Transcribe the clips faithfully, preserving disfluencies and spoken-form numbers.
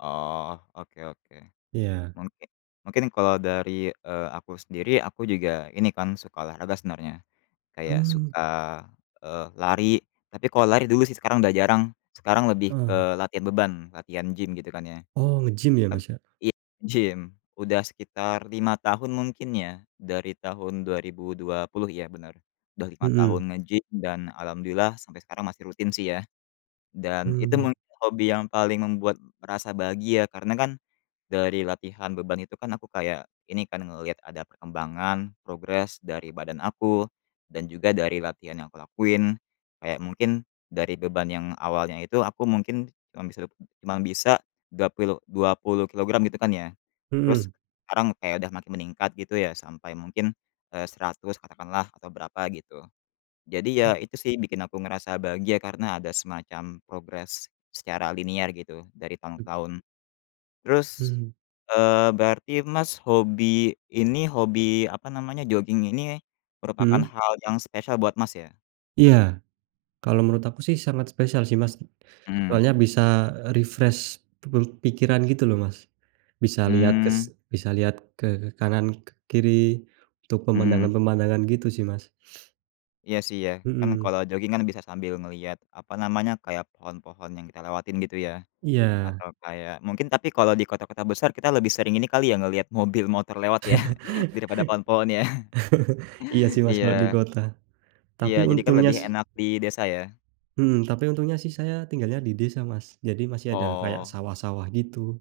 Oh, oke oke. Iya. Mungki mungkin kalau dari, eee, aku sendiri, aku juga ini, kan, suka olahraga sebenarnya, kayak Mmm. suka, eee, lari. Tapi kalau lari dulu, sih, sekarang udah jarang, sekarang lebih Mmm. ke latihan beban, latihan gym, gitu, kan, ya. Oh, nge-gym, ya, Eee, Mas, ya? i gym, udah sekitar lima tahun mungkin, ya, dari tahun dua ribu dua puluh iya benar, udah lima tahun Mhm. nge-gym dan alhamdulillah sampai sekarang masih rutin, sih, ya. Dan itu Mmm. mungkin hobi yang paling membuat merasa bahagia, karena, kan, dari latihan beban itu kan, aku kayak ini kan, ngelihat ada perkembangan, progres dari badan aku, dan juga dari latihan yang kulakuin, kayak mungkin dari beban yang awalnya itu aku mungkin cuma bisa dap cuma bisa dua pilu dua puluh kilogram, gitu, kan, ya, terus Mhm. sekarang kayak udah makin meningkat, gitu, ya, sampai mungkin, eee, seratus katakanlah, atau berapa, gitu. Jadi, Mmm. ya, itu, sih, bikin aku ngerasa bahagia karena ada semacam progres secara linear, gitu, dari tahun ke tahun. Terus, Hmm. eee, berarti, Mas, hobi ini hobi apa namanya, joging ini merupakan Hmm. hal yang spesial buat, Mas, ya? Iya, kalau menurut aku, sih, sangat spesial, sih, Mas, Mmm. soalnya bisa, eee, refresh pu pikiran, gitu, loh, Mas. Bisa lihat kes Mmm. bisa lihat ke kanan ke kiri untuk Mmm. pemandangan-pemandangan, gitu, sih, Mas. Iya, sih, ya, kan, Mhm. kalau joging, kan, bisa sambil ngelihat, apa namanya, kayak pohon-pohon yang kita lewatin, gitu, ya. Iya. Atau kayak mungkin tapi kalau di kota-kota besar kita lebih sering ini kali, ya, ngelihat mobil, motor, lewat, ya, daripada pohon-pohon, ya. Iya, sih, Mas, Iya. kalau di kota, Iya, tapi jadi, kan, untungnya, lebih sih enak di desa, ya. Hmm, tapi untungnya, sih, saya tinggalnya di desa, Mas, jadi masih ada kayak Oh. sawah-sawah, gitu,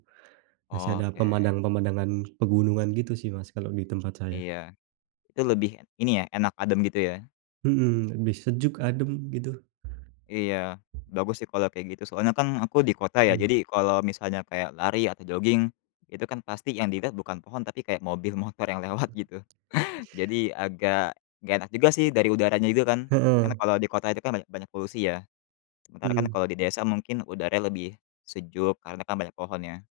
masih Oh, ada oke. pemandang-pemandangan pegunungan, gitu, sih, Mas, kalau di tempat saya. Iya, itu lebih ini, ya, enak, adem, gitu, ya. Mhm, lebih sejuk, adem, gitu. Iya, bagus, sih, kalau kayak gitu, soalnya, kan, aku di kota, ya, Mmm. jadi kalau misalnya kayak lari atau joging, itu, kan, pasti yang dilihat bukan pohon tapi kayak mobil, motor yang lewat, gitu. Jadi agak nggak enak juga, sih, dari udaranya itu, kan. Kan, Heeh. kalau di kota itu, kan, banyak banyak polusi, ya, sementara, kan, Mmm. kalau di desa mungkin udaranya lebih sejuk karena, kan, banyak pohon, ya.